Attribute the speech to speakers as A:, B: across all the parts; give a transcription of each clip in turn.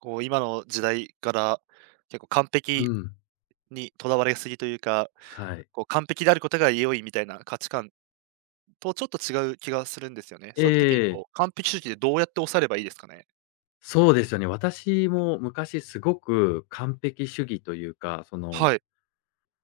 A: こう、今の時代から結構完
B: う
A: 璧
B: ん。
A: にとらわれすぎというか、
B: はい。
A: こう完璧であることが良いみたいな価値観とちょっと違う気がするんですよね。
B: え
A: その時に
B: え、
A: こう、完璧主義でどうやって抑えればいいですかね？
B: そうですよね。私も昔すごく完璧主義というか、
A: はい。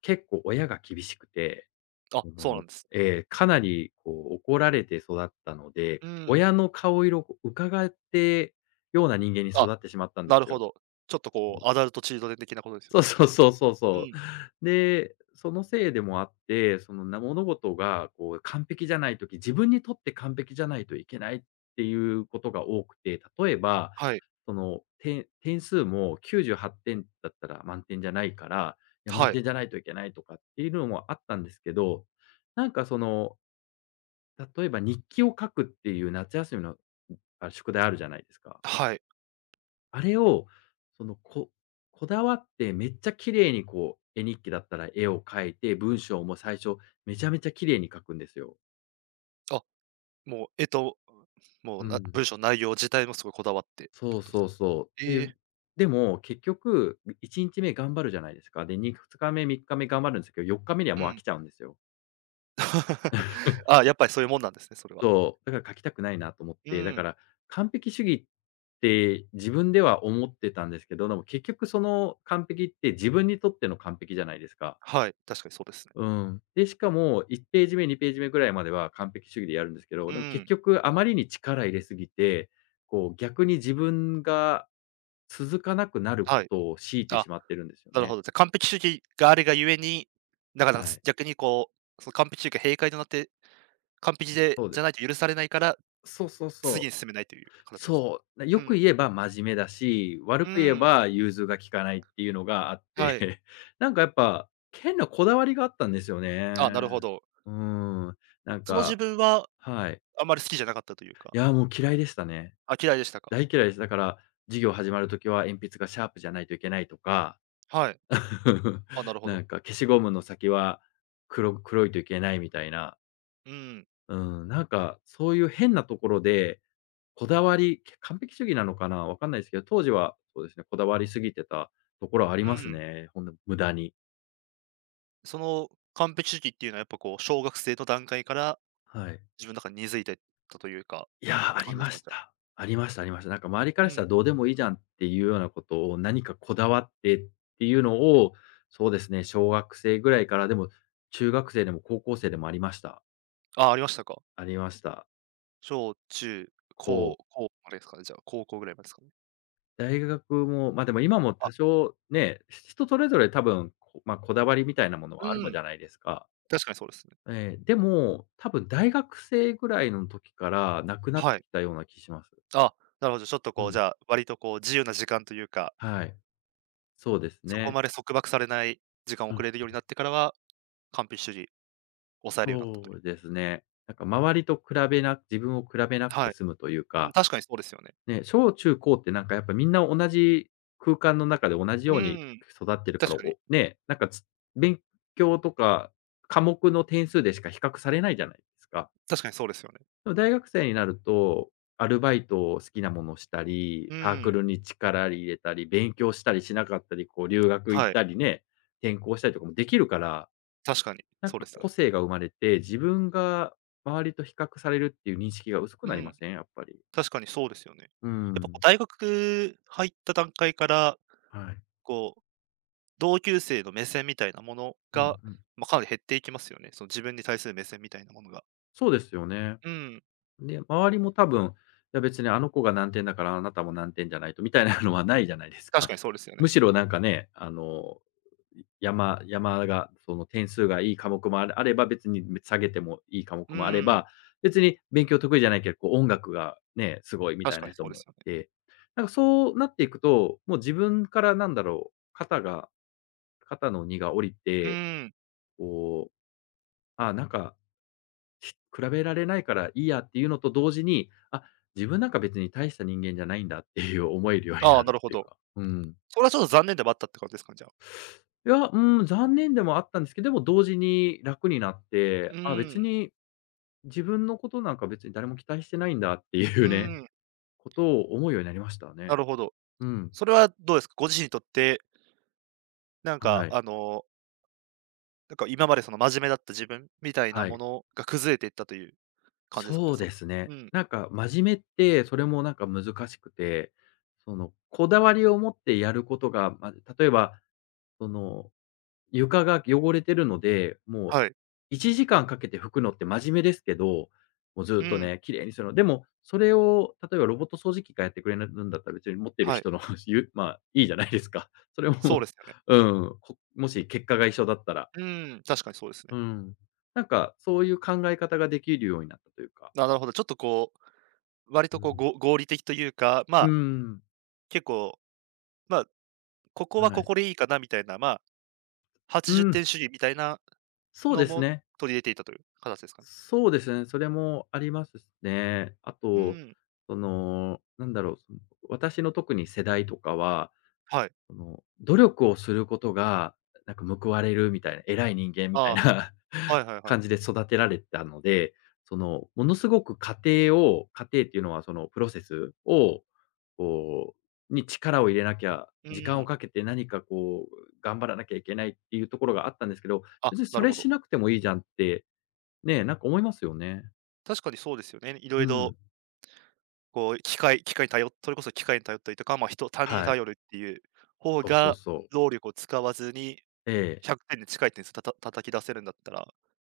B: 結構親が厳しくて、
A: あ、
B: そ
A: そうな
B: の、
A: んです。
B: かなりこう怒られて育ったので、
A: うん。
B: 親の顔色を伺ってような人間に
A: あ、
B: 育ってしまったんで
A: なる
B: す
A: ほ
B: よ。
A: ど。ちょっとこう、アダルトチルドレン的なことですよ
B: そう
A: ね。
B: そうそうそう
A: う
B: そ
A: ん。
B: う。で、そのせいでもあって、物事がこう完璧じゃないとき自分にとって完璧じゃないといけないっていうことが多くて、例えば、
A: はい。
B: 点数も98点だったら満点じゃないから、いや、
A: は
B: 満
A: い。
B: 点じゃないといけないとかっていうのもあったんですけど、なんか例えば日記を書くっていう夏休みの、あ、宿題あるじゃないですか。
A: はい。
B: あれを、その、ここだわってめっちゃ綺麗にこう、絵日記だったら絵を描いて、文章も最初めちゃめちゃ綺麗に書くんですよ。
A: あ、もう、えっと、も
B: う
A: う、な
B: ん。
A: 文章の内容自体もすごいこだわってって
B: そ
A: こ
B: う
A: とです
B: そ
A: か？
B: うそ
A: え
B: う。
A: え、
B: でも結局、1日目頑張るじゃないですか。で、2日目、3日目頑張るんですけど、4日目には
A: う
B: もう飽
A: ん。
B: きちゃうんですよ。
A: あ、やっぱりそういうもんなんですね、それは。
B: そう、だから書きたくないなと思っ
A: う
B: て、だか
A: ん。
B: ら完璧主義って自分では思ってたんですけど、でも結局その完璧って自分にとっての完璧じゃないですか。
A: はい、確かにそうですね。
B: うん。で、しかも1ページ目、2ページ目ぐらいまでは完璧主義でやるんですけ
A: う
B: ど、でも結
A: ん、
B: 局あまりに力入れすぎて、こう逆に自分が続かなくなるこ
A: はい。
B: とを強いて
A: あ、
B: しまってるんですよ
A: なるほ
B: ね。
A: ど。じゃ、完璧主義があるがゆえに、だから、
B: はい。
A: 逆にこう、その完璧主義が閉会となって、完璧で
B: そうで
A: じゃない
B: す。
A: と許されないから、
B: そうそう
A: 次
B: そう。
A: に進めないという形です。
B: そう。
A: う
B: よく
A: ん、
B: 言えば真面目だし、悪
A: う
B: く言え
A: ん、
B: ば融通が利かないっていうのがあっ
A: はい。
B: て、なんかやっぱ変なこだわりがあったんですよね。
A: あ、なるほど。
B: うん。なん
A: その自
B: か
A: 分は
B: はい。
A: あまり好きじゃなかったという
B: い
A: か、
B: や、もう嫌いでしたね。
A: あ、嫌いでしたか。
B: 大嫌いです。だから、授業始まるときは鉛筆がシャープじゃないといけないとか、
A: はい。あ、なるほ
B: な
A: ど。
B: んか消しゴムの先は黒いといけないみたいな、
A: うん、
B: うん、なんかそういう変なところで、こだわり、完璧主義なのかな、わかんないですけど、当時はそうですね、こだわりすぎてたところはあり
A: う
B: ます
A: ん。
B: ね、ほんと無駄に。
A: その完璧主義っていうのはやっぱこう、小学生の段階から
B: はい。
A: 自分の中に根付いてったというか、
B: いや、あ
A: 感
B: り
A: じです
B: ま
A: か？
B: し
A: じゃ
B: た。
A: あ。
B: ありましたありました。なんか周りか
A: う
B: らしたら
A: ん。
B: どうでもいいじゃんっていうようなことを、何かこだわってっていうのを、そうですね、小学生ぐらいから、でも中学生でも高校生でもありました。
A: あ、ありましたか。
B: ありました。
A: 小中
B: こう、
A: 高までですかね、じゃあ、高校ぐらいまでですかね。
B: 大学も、ま、あでも今も
A: あ、
B: 多少ね、人それぞれ多分、まあ、こだわりみたいなもの
A: う
B: はあるじ
A: ん、
B: ゃないですか。
A: 確かにそうですね。
B: ええ、でも、多分大学生ぐらいの時からなくなっ
A: は
B: て
A: い。
B: きたような気します。
A: あ、なるほど、ちょっと
B: う
A: こう、じ
B: ん。
A: ゃあ、割とこう自由な時間というか、
B: はい。そうです
A: そこ
B: ね。
A: まで束縛されない時間を
B: う
A: く
B: ん。
A: れるようになってからは、完璧主義抑えるようになったとい
B: そ
A: う。
B: うですね。なんか周りと比べな自分を比べなく
A: は
B: て
A: い。
B: 済むという
A: うん、
B: か、
A: 確かにそうですよね。
B: ね、小中高ってなんかやっぱみんな同じ空間の中で同じ
A: う
B: ように
A: ん、
B: 育ってるか
A: 確
B: ら、
A: かに
B: なんか勉強とか科目の点数でしか比較されないじゃないですか。
A: 確かにそうですよね。
B: でも大学生になると、アルバイトを好きなものをしたり、
A: う
B: サーク
A: ん、
B: ルに力入れたり、勉強したりしなかったり、こう留学行っ
A: はい、
B: たりね、転校したりとかもできるから
A: 確かに
B: なん
A: そうで
B: か
A: すよ
B: 個
A: ね。
B: 性が生まれて、自分が周りと比較されるっていう認識が薄く
A: う
B: なりま
A: ん、
B: せん？やっぱり。
A: 確かにそうですよね。
B: うー
A: やっぱこう
B: ん。
A: 大学入った段階から、
B: はい。
A: こう同級生の目線みたいなもの
B: うん
A: が、
B: うん。
A: まあ、かなり減っていきますよね。その自分に対する目線みたいなものが。
B: そうですよね。
A: うん、
B: で、周りも多分、いや別にあの子が難点だからあなたも難点じゃないとみたいなのはないじゃないです
A: 確
B: か。
A: かにそうですよね。
B: むしろなんかね、あの山山がその点数がいい科目もあれば、別に下げてもいい科目
A: う
B: もあれ
A: ん、
B: ば、別に勉強得意じゃないけど、こう音楽がね、すごいみた
A: 確
B: い
A: か
B: な
A: にそ
B: 人
A: うで
B: もい
A: すよね。
B: て、なんかそうなっていくと、もう自分からなんだろう、肩の荷が下り
A: う
B: て、
A: ん、
B: こう、あ、なんか、比べられないからいいやっていうのと同時に、あ、自分なんか別に大した人間じゃないんだっていう思えるように
A: あ
B: な
A: あ、な
B: る
A: る
B: っ
A: ほ
B: ていう
A: ど。
B: か。うん。
A: それはちょっと残念ではあったって感じですかね、じゃあ。
B: いや、うん、残念でもあったんですけど、でも同時に楽になって、
A: う
B: あ、別
A: ん、
B: に自分のことなんか別に誰も期待してないんだって
A: う
B: いうね、
A: ん、
B: ことを思うようになりましたね。
A: なるほど。
B: うん。
A: それはどうですか？ご自身にとって、なんか
B: はい。
A: あの、なんか今までその真面目だった自分みたいな
B: は
A: も
B: い。
A: のが崩れていったという感じですかね？
B: そうですね。
A: うん、
B: なんか真面目って、それもなんか難しくて、そのこだわりを持ってやることが、ま、例えば、その床が汚れてるので、もう
A: はい。
B: 1時間かけて拭くのって真面目ですけど、もうず
A: う
B: っと
A: ん、
B: ね、綺麗にするの。でも、それを例えばロボット掃除機がやってくれるんだったら、別に持ってる
A: はい。
B: 人の まあ、いいじゃないですか。それ
A: そうで
B: も
A: すよね。
B: うん、もし結果が一緒だったら。
A: うん、確かにそうですね。
B: うん。なんかそういう考え方ができるようになったというか。
A: あ、なるほど、ちょっとこう割
B: う
A: とこう、
B: ん。
A: ご合理的というか、ま
B: う
A: あ、
B: ん。
A: 結構、まあ、ここは
B: は
A: こ
B: い。
A: こでいいかなみたいな、まあ、
B: う
A: 80
B: ん、
A: 点主義みたいな
B: そう
A: の
B: です
A: も
B: ね。
A: 取り入れていたという形ですかね。
B: そうですね、それもありますしね。あ
A: う
B: と、
A: ん、
B: なんだろう、私の特に世代とかは、
A: はい。
B: 努力をすることが、なんか報われるみたいな、偉い人間みたいな
A: ああ、はい はいはい。
B: 感じで育てられたので、ものすごく過程を過程っていうのはそのプロセスを、こう、に力を入れなきゃ、
A: う
B: 時間を
A: ん。
B: かけて何かこう、頑張らなきゃいけないっていうところがあったんですけど、
A: あ、
B: 別に
A: な
B: そ
A: る
B: れ
A: ほど。
B: しなくてもいいじゃんって、ね、なんか思いますよね。
A: 確かにそうですよね。いろ
B: う
A: いろ
B: ん。
A: こう機械機械に頼っそれこそ機械に頼ったりとか、まあ、他人に
B: はい。
A: 頼るっていう方
B: そうそう
A: が、
B: そう。
A: 労力を使わずに
B: ええ、
A: 100点に近い点数叩き出せるんだったら、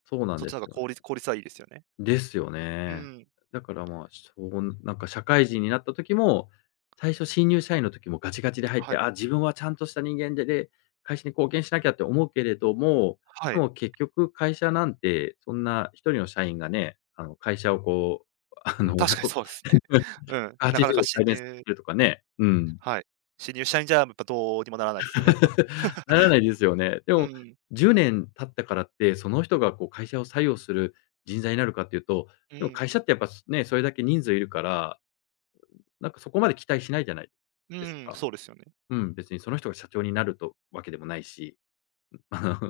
B: そうなん
A: そっ
B: で
A: ちの方
B: す
A: が
B: よね。
A: 効率はいいですよね。
B: ですよ
A: う
B: ね。
A: ん、
B: だからまあ、そうなんか社会人になった時も、最初新入社員の時もガチガチで入っ
A: は
B: て、
A: い、
B: あ、自分はちゃんとした人間で、会社に貢献しなきゃって思うけれども、
A: は
B: で
A: い。
B: も結局会社なんて、そんな一人の社員がね、あの会社をこう、あ
A: う
B: の、
A: ん、確かに
B: 100、
A: そうですね。うん、な
B: 180
A: かなか
B: 度改善させるとかね、うん。
A: はい。新入社員じゃ、やっぱどうにもならないですよね、やっぱ。
B: ならないですよね。で
A: う
B: も、
A: ん、
B: 10年経ったからって、その人がこう会社を採用する人材になるかっていうと、
A: う
B: でも
A: ん、
B: 会社ってやっぱね、それだけ人数いるから、なんかそこまで期待しないじゃない
A: う
B: です
A: ん、
B: か。
A: そうですよね。
B: うん、別にその人が社長になるとわけでもないし。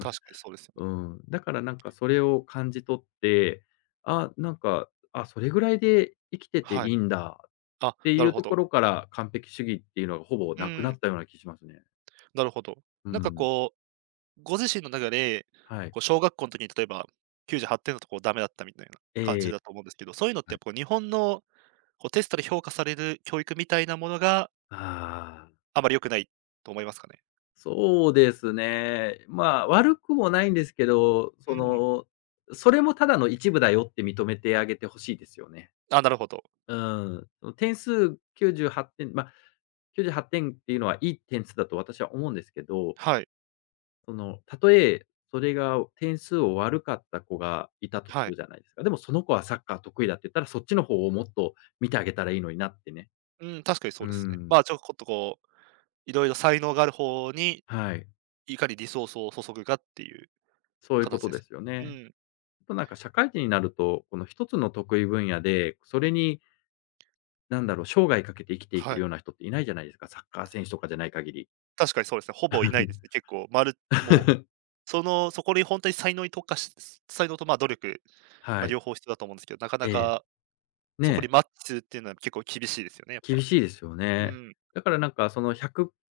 A: 確 かにそうですよね。
B: うん、だからなんかそれを感じ取って、あ、なんか、あ、それぐらいで生きてて
A: は
B: い
A: い。
B: いんだっ
A: あ、
B: て
A: な
B: い
A: る
B: う
A: ほ
B: とこ
A: ど。
B: ろから、完璧主義っていうのがほぼ
A: う
B: なくな
A: ん、
B: ったような気しますね。
A: なるほど。
B: う
A: なんか
B: ん。
A: こう、ご自身の中で、
B: はい。
A: こう小学校の時に例えば98点だとこうダメだったみたいな
B: え
A: 感
B: え。
A: じ
B: はい。
A: だと思うんですけど、そういうのってやっぱこう日本のこうテストで評価される教育みたいなものが
B: ああ、
A: あまり良くないと思いますかね？
B: そうですね。まあ、悪くもないんですけど、
A: うん。
B: それもただの一部だよって認めてあげてほしいですよね。
A: あ、なるほど。
B: うん。点数98点、まあ、98点ってっていうのはいい点数だと私は思うんですけど、
A: はい、
B: たとえそれが点数を悪かった子がいたとす
A: は
B: る
A: い。
B: じゃないですか。でもその子はサッカー得意だって言ったら、そっちの方をもっと見てあげたらいいのになってね。
A: うん、確かにそ
B: う
A: うですね。
B: ん。
A: まあ、ちょこっとこう、いろいろ才能がある方に、
B: はい。
A: いかにリソースを注ぐかっていう
B: そういうこ
A: 形
B: と
A: で
B: で
A: す。
B: すよ
A: う
B: ね。
A: ん、
B: となんか社会人になると、この一つの得意分野で、それに、なんだろう、生涯かけて生きていけ
A: は
B: るよ
A: い。
B: うな人っていないじゃないですか、サッカー選手とかじゃない限り。
A: 確かにそうですね。ほぼいないですね。結 構、まるもう、その、そこに本当に才能に特化し才能と、まあ、努力、ま
B: は
A: あ、
B: い。
A: 両方必要だと思うんですけど、なかな
B: ええ。
A: か
B: ね
A: そこに
B: え、
A: マッチするっていうのは結構厳しいですよね、やっ
B: 厳
A: ぱ。
B: しいですよ
A: う
B: ね。
A: ん。
B: だからなんかその1、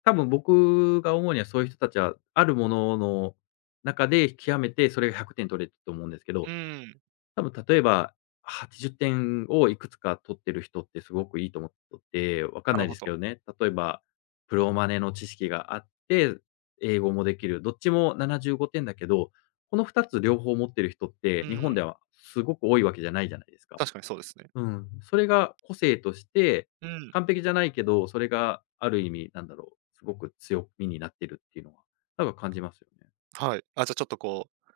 B: 多分僕が思うにはそういう人たちは、あるものの中で極めてそれが100点取れてると思うんですけ
A: う
B: ど、
A: ん、
B: 多分例えば、80点をいくつか取ってる人ってすごくいいと思ってって、わかん
A: な
B: な
A: る
B: い
A: ほ
B: ですけ
A: ど。
B: どね。例えば、プロマネの知識があって、英語もできる。どっちも75点だけど、この2つ両方持ってる人って、
A: う
B: 日本
A: ん、
B: ではすごく多いわけじゃないじゃないですか。
A: 確かにそうですね。
B: うん。それが個性として、
A: うん、
B: 完璧じゃないけど、それがある意味、なんだろう、すごく強みになってるっていうのは、なんか感じますよね。
A: はい。あ、じゃあちょっとこう、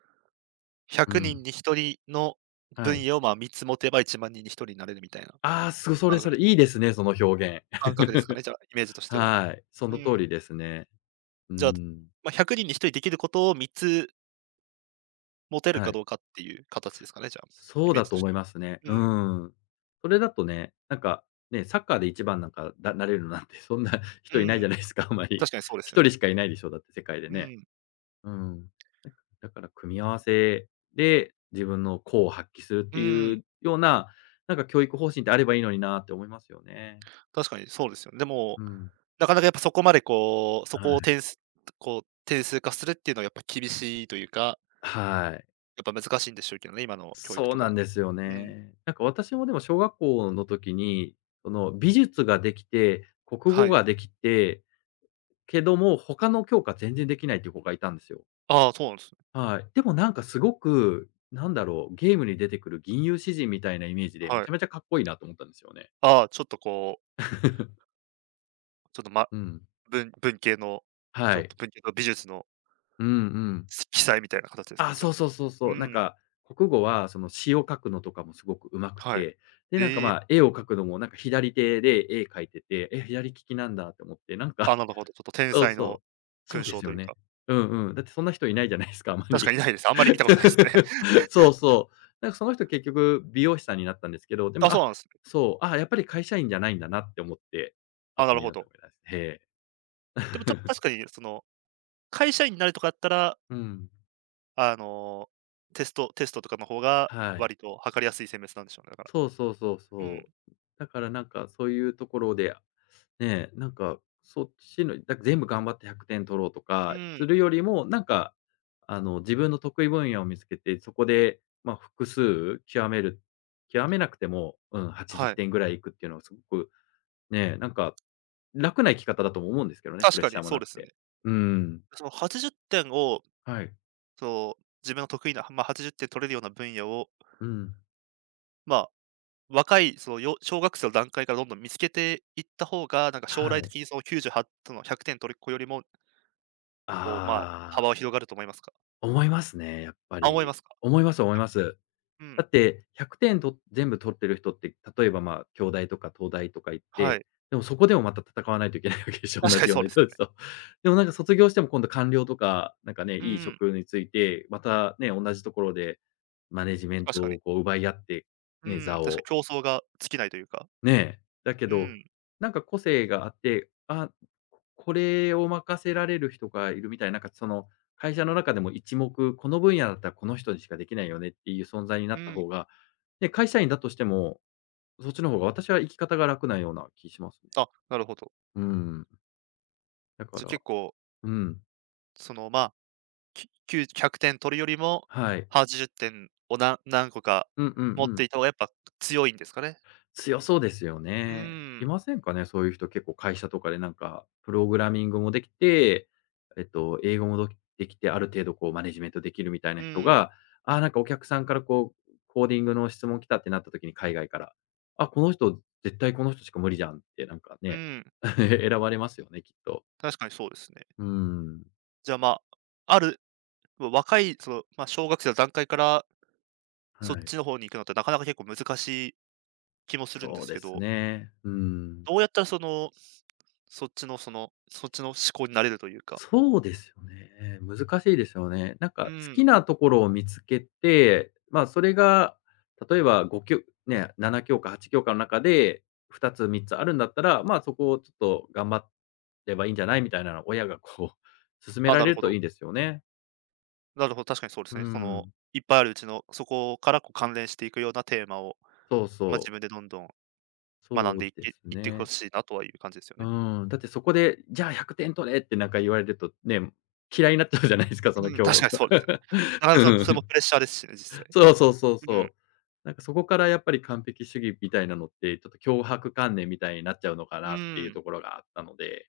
B: う
A: 100
B: ん。
A: 人に1人の
B: は
A: 分
B: い。
A: 野を、まあ、3つ持てば1万人に1人になれるみたいな
B: ああ、そ
A: 感
B: れ
A: 覚
B: そ
A: で
B: れ、い
A: す
B: いですね、その表現。
A: 感覚ですかね、じゃあ、イメージとしては。
B: はい、そ
A: う
B: の通
A: ん。
B: りですね。う
A: じゃあ、
B: ん。
A: まあ、100人に1人できることを3つ持てる
B: は
A: か
B: い。
A: どうかっていう形ですかね、じゃあ、イ
B: そう
A: メー
B: だ
A: ジと
B: と
A: し
B: 思い
A: て
B: ますね。
A: は。う
B: う
A: ん、
B: ん。それだとね、なんか、ね、サッカーで一番なんか、なれるなんてそんな
A: う
B: 人いないじ
A: ん、
B: ゃないですか、あんまり。
A: 確かにそうですよ
B: 一
A: ね。
B: 人しかいないでしょ、だって世界で
A: う
B: ね。
A: ん、
B: うん。だだから組み合わせで、自分の功を発揮するっ
A: う
B: てい
A: ん、
B: うような、なんか教育方針ってあればいいのになって思いますよね。
A: 確かにそうですよね。でも、
B: うん。
A: なかなかやっぱそこまでこう、そ
B: は
A: こを
B: い。
A: 点数化するっていうのはやっぱ厳しいというか、
B: はい。
A: やっぱ難しいんでしょうけどね、今の教育
B: そ
A: と
B: う
A: か
B: な
A: だ
B: ん
A: と。
B: ですよ
A: うん、
B: ね。なんか私もでも小学校の時に、その美術ができて、国
A: は
B: 語
A: い。
B: ができて、けども、他の教科全然できないっていう子がいたんですよ。
A: ああ、そうなんですね。
B: はい。でもなんかすごく、なんだろう、ゲームに出てくる銀融詩人みたいなイメージで、め
A: はい。
B: ちゃめちゃかっこいいなと思ったんですよね。
A: ああ、ちょっとこう、ちょっと、ま、
B: うん。
A: 文系の、ちょ
B: は
A: っ
B: い。
A: と文系と美術の
B: うんうん。
A: 奇才みたいな形ですか
B: あ、
A: ね、じゃ
B: そ
A: あ。
B: うそうそう
A: う
B: そう。なん
A: ん、
B: か、国語はその詩を書くのとかもすごく上手く
A: はい。
B: て、で、なんか、
A: ええ、
B: まあ、絵を描くのもなんか左手で絵描いてて、え、左利きなんだって思って、なんか
A: あ、なるほど、ちょっと天
B: そう
A: 才
B: そ
A: の
B: う。そ
A: 勲
B: うで
A: 章
B: す
A: と
B: よ
A: いうか、
B: ね。うんうん。だってそんな人いないじゃないですか、あま
A: 確か
B: り。
A: にないです。あんまり見たことないですね。
B: そうそう。なんかその人結局美容師さんになったんですけど、で
A: あ、
B: も、
A: そう
B: あ、
A: なんですね。
B: そう、あ、やっぱり会社員じゃないんだなって思って、
A: あ、な
B: 後
A: る
B: に
A: ほ
B: なって
A: ど。
B: 思います。へえ。
A: でも 確かにその、会社員になるとかだったら、
B: うん。
A: あのテストとかの方が
B: はい。
A: 割と測りやすい選別なんでしょうね、だから。
B: そうそうそう
A: うん、
B: そう。だからなんかそういうところで、ね、なんかそっちの、全部頑張って100点取ろうと
A: う
B: かす
A: ん、
B: るよりも、なんか、あの、自分の得意分野を見つけて、そこで、まあ、複数極める極めなくても、うん、80
A: はい。
B: 点ぐらいいくっていうのはすごく、ね、なんか楽な生き方だとも思うんですけどね、プ
A: 確
B: レッ
A: か
B: シャ
A: に
B: ーも
A: そう
B: な
A: で
B: く
A: す
B: て。
A: ね。
B: うん。
A: その80点を、
B: はい。
A: そう、自分の得意な、まあ、80点取れるような分野を、
B: うん。
A: ま若い、その、小学生の段階からどんどん見つけていった方が、なんか将
B: は
A: 来
B: い。
A: 的にその98との100点取る子よりも、こう、まあ、
B: あ
A: 幅は
B: あ、
A: 広がると思いますか？
B: 思いますね、やっぱ
A: あ、思い
B: り。
A: ますか？
B: 思います思います。
A: うん、
B: だって、100点と全部取ってる人って、例えば、まあ、京大とか東大とか行っ
A: は
B: て、
A: い。
B: でもそこでもまた戦わないといけないわけでしょ、
A: 確
B: 同
A: かに
B: じよう
A: そう
B: な
A: ですよ
B: 人たち
A: ね。
B: と。でもなんか卒業しても今度官僚とか、なんかね、
A: う
B: いい
A: ん
B: 職に就いて、またね、同じところでマネジメン
A: 確
B: ト
A: かに。
B: をこう奪い合って、
A: う
B: ね、
A: ん、
B: 座
A: 確
B: を、
A: かに競争が尽きないというか。
B: ねえ、だけ
A: う
B: ど、
A: ん、
B: なんか個性があって、あ、これを任せられる人がいるみたいな、なんかその会社の中でも一目、この分野だったらこの人にしかできないよねっていう存在にな
A: う
B: った
A: ん。
B: 方が、ね、会社員だとしても、そっちの方が私は生き方が楽なような気しますね。
A: あ、なるほど。
B: うん。だか
A: じゃ、
B: ら、
A: 結構、
B: うん、
A: その、まあ、ききゅう100点取るよりも、
B: はい。
A: 80点を何個か
B: うんうん
A: 持っ
B: うん。
A: ていた方がやっぱ強いんですかね。
B: 強そうですよ
A: う
B: ね。い
A: ん、
B: ませんかね、そういう人結構会社とかでなんか、プログラミングもできて、えっと、英語もどきできて、ある程度こうマネジメントできるみたい
A: う
B: な人
A: ん、
B: が、ああ、なんかお客さんからこう、コーディングの質問来たってなった時に海外から、あ、この人、絶対この人しか無理じゃんってなんか
A: う
B: ね、
A: ん、
B: 選ばれますよね、きっと。
A: 確かにそうですね。
B: うん。
A: じゃあ、まあ、あるま若い、その、まあ、小学生の段階からそ
B: は
A: っ
B: い。
A: ちの方に行くのってなかなか結構難しい気もするんで
B: そう
A: す
B: で
A: け
B: す
A: ど、
B: ね。うん。
A: どうやったらその、そっちの思考になれるというか、
B: そうですよね。難しいですよね。なんか
A: う
B: 好
A: ん、
B: きなところを見つけて、まあ、それが例えば5ね、7教科、8教科の中で2つ、3つあるんだったら、まあ、そこをちょっと頑張ればいいんじゃないみたいなのを親がこう勧め
A: あ、
B: ら
A: な
B: れ
A: る
B: る
A: ほ
B: と
A: ど。
B: いいですよね。
A: なるほど、確かにそうで
B: う
A: すね。この、
B: ん。
A: いっぱいあるうちのそこからこう関連していくようなテーマを、
B: そう
A: まあ、自
B: そう。
A: 分でどんどん学ん
B: そ
A: で
B: う
A: い
B: で
A: け
B: す
A: いってほ
B: ね。
A: しいなとはいう感じですよ
B: う
A: ね。
B: ん。だってそこで、じゃあ100点取れってなんか言われるとね、嫌いになっちゃうじゃないですか、その
A: うん、確か
B: 教
A: にそう ですよね。な
B: う
A: かなかそれも
B: ん、
A: プレッシャーですしね、実際。
B: そうそうそう
A: うん、
B: そう。なんかそこからやっぱり完璧主義みたいなのって、ちょっと強迫観念みたいになっちゃうのか
A: う
B: なっていう
A: ん。
B: ところがあったので、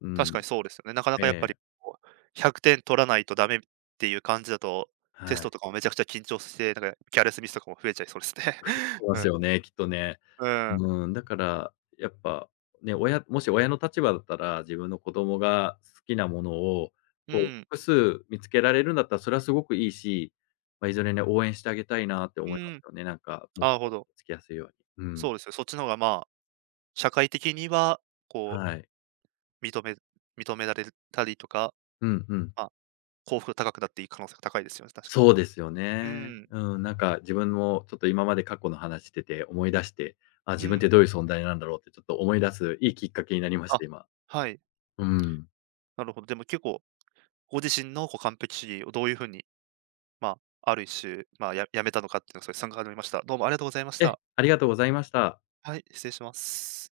B: う
A: 確
B: ん。
A: かにそうですよね。なかなかやっぱ
B: ええ、
A: りこう、100点取らないとダメっていう感じだと、テス
B: は
A: ト
B: い。
A: とかもめちゃくちゃ緊張して、なんかキャレスミスとかも増えちゃいそうですね。
B: そうですよ ね、きっとね。
A: うん、うん、
B: うん、だからやっぱね、親もし親の立場だったら、自分の子供が好きなものを、
A: う
B: こう
A: ん、
B: 複数見つけられるんだったら、それはすごくいいし、まあ、いずれね、応援してあげたいなって
A: う
B: 思います
A: ん。
B: よね、なんかもっ
A: ああ、なるほ
B: と
A: ど。
B: つきやすいように。うん。
A: そうですよ。そっちの方がまあ、社会的にはこう、
B: はい。
A: 認め認められたりとか、
B: うんうん。
A: まあ、幸福が高くなっていい可能性が高いですよね、確かに。
B: そうですよ
A: う
B: ね。
A: ん、
B: うん、なんか自分もちょっと今まで過去の話してて思い出して、あ、
A: う
B: 自分っ
A: ん。
B: てどういう存在なんだろうってちょっと思い出すいいきっかけになりまし
A: あ、
B: た、今。
A: はい、
B: うん。
A: なるほど。でも結構、ご自身のこう完璧主義をどういうふうにまあ、ある一周、まあ、やめたのかっていうのをすごい参考になりました。どうもありがとうございまし
B: え、
A: た。
B: ありがとうございました。
A: はい、失礼します。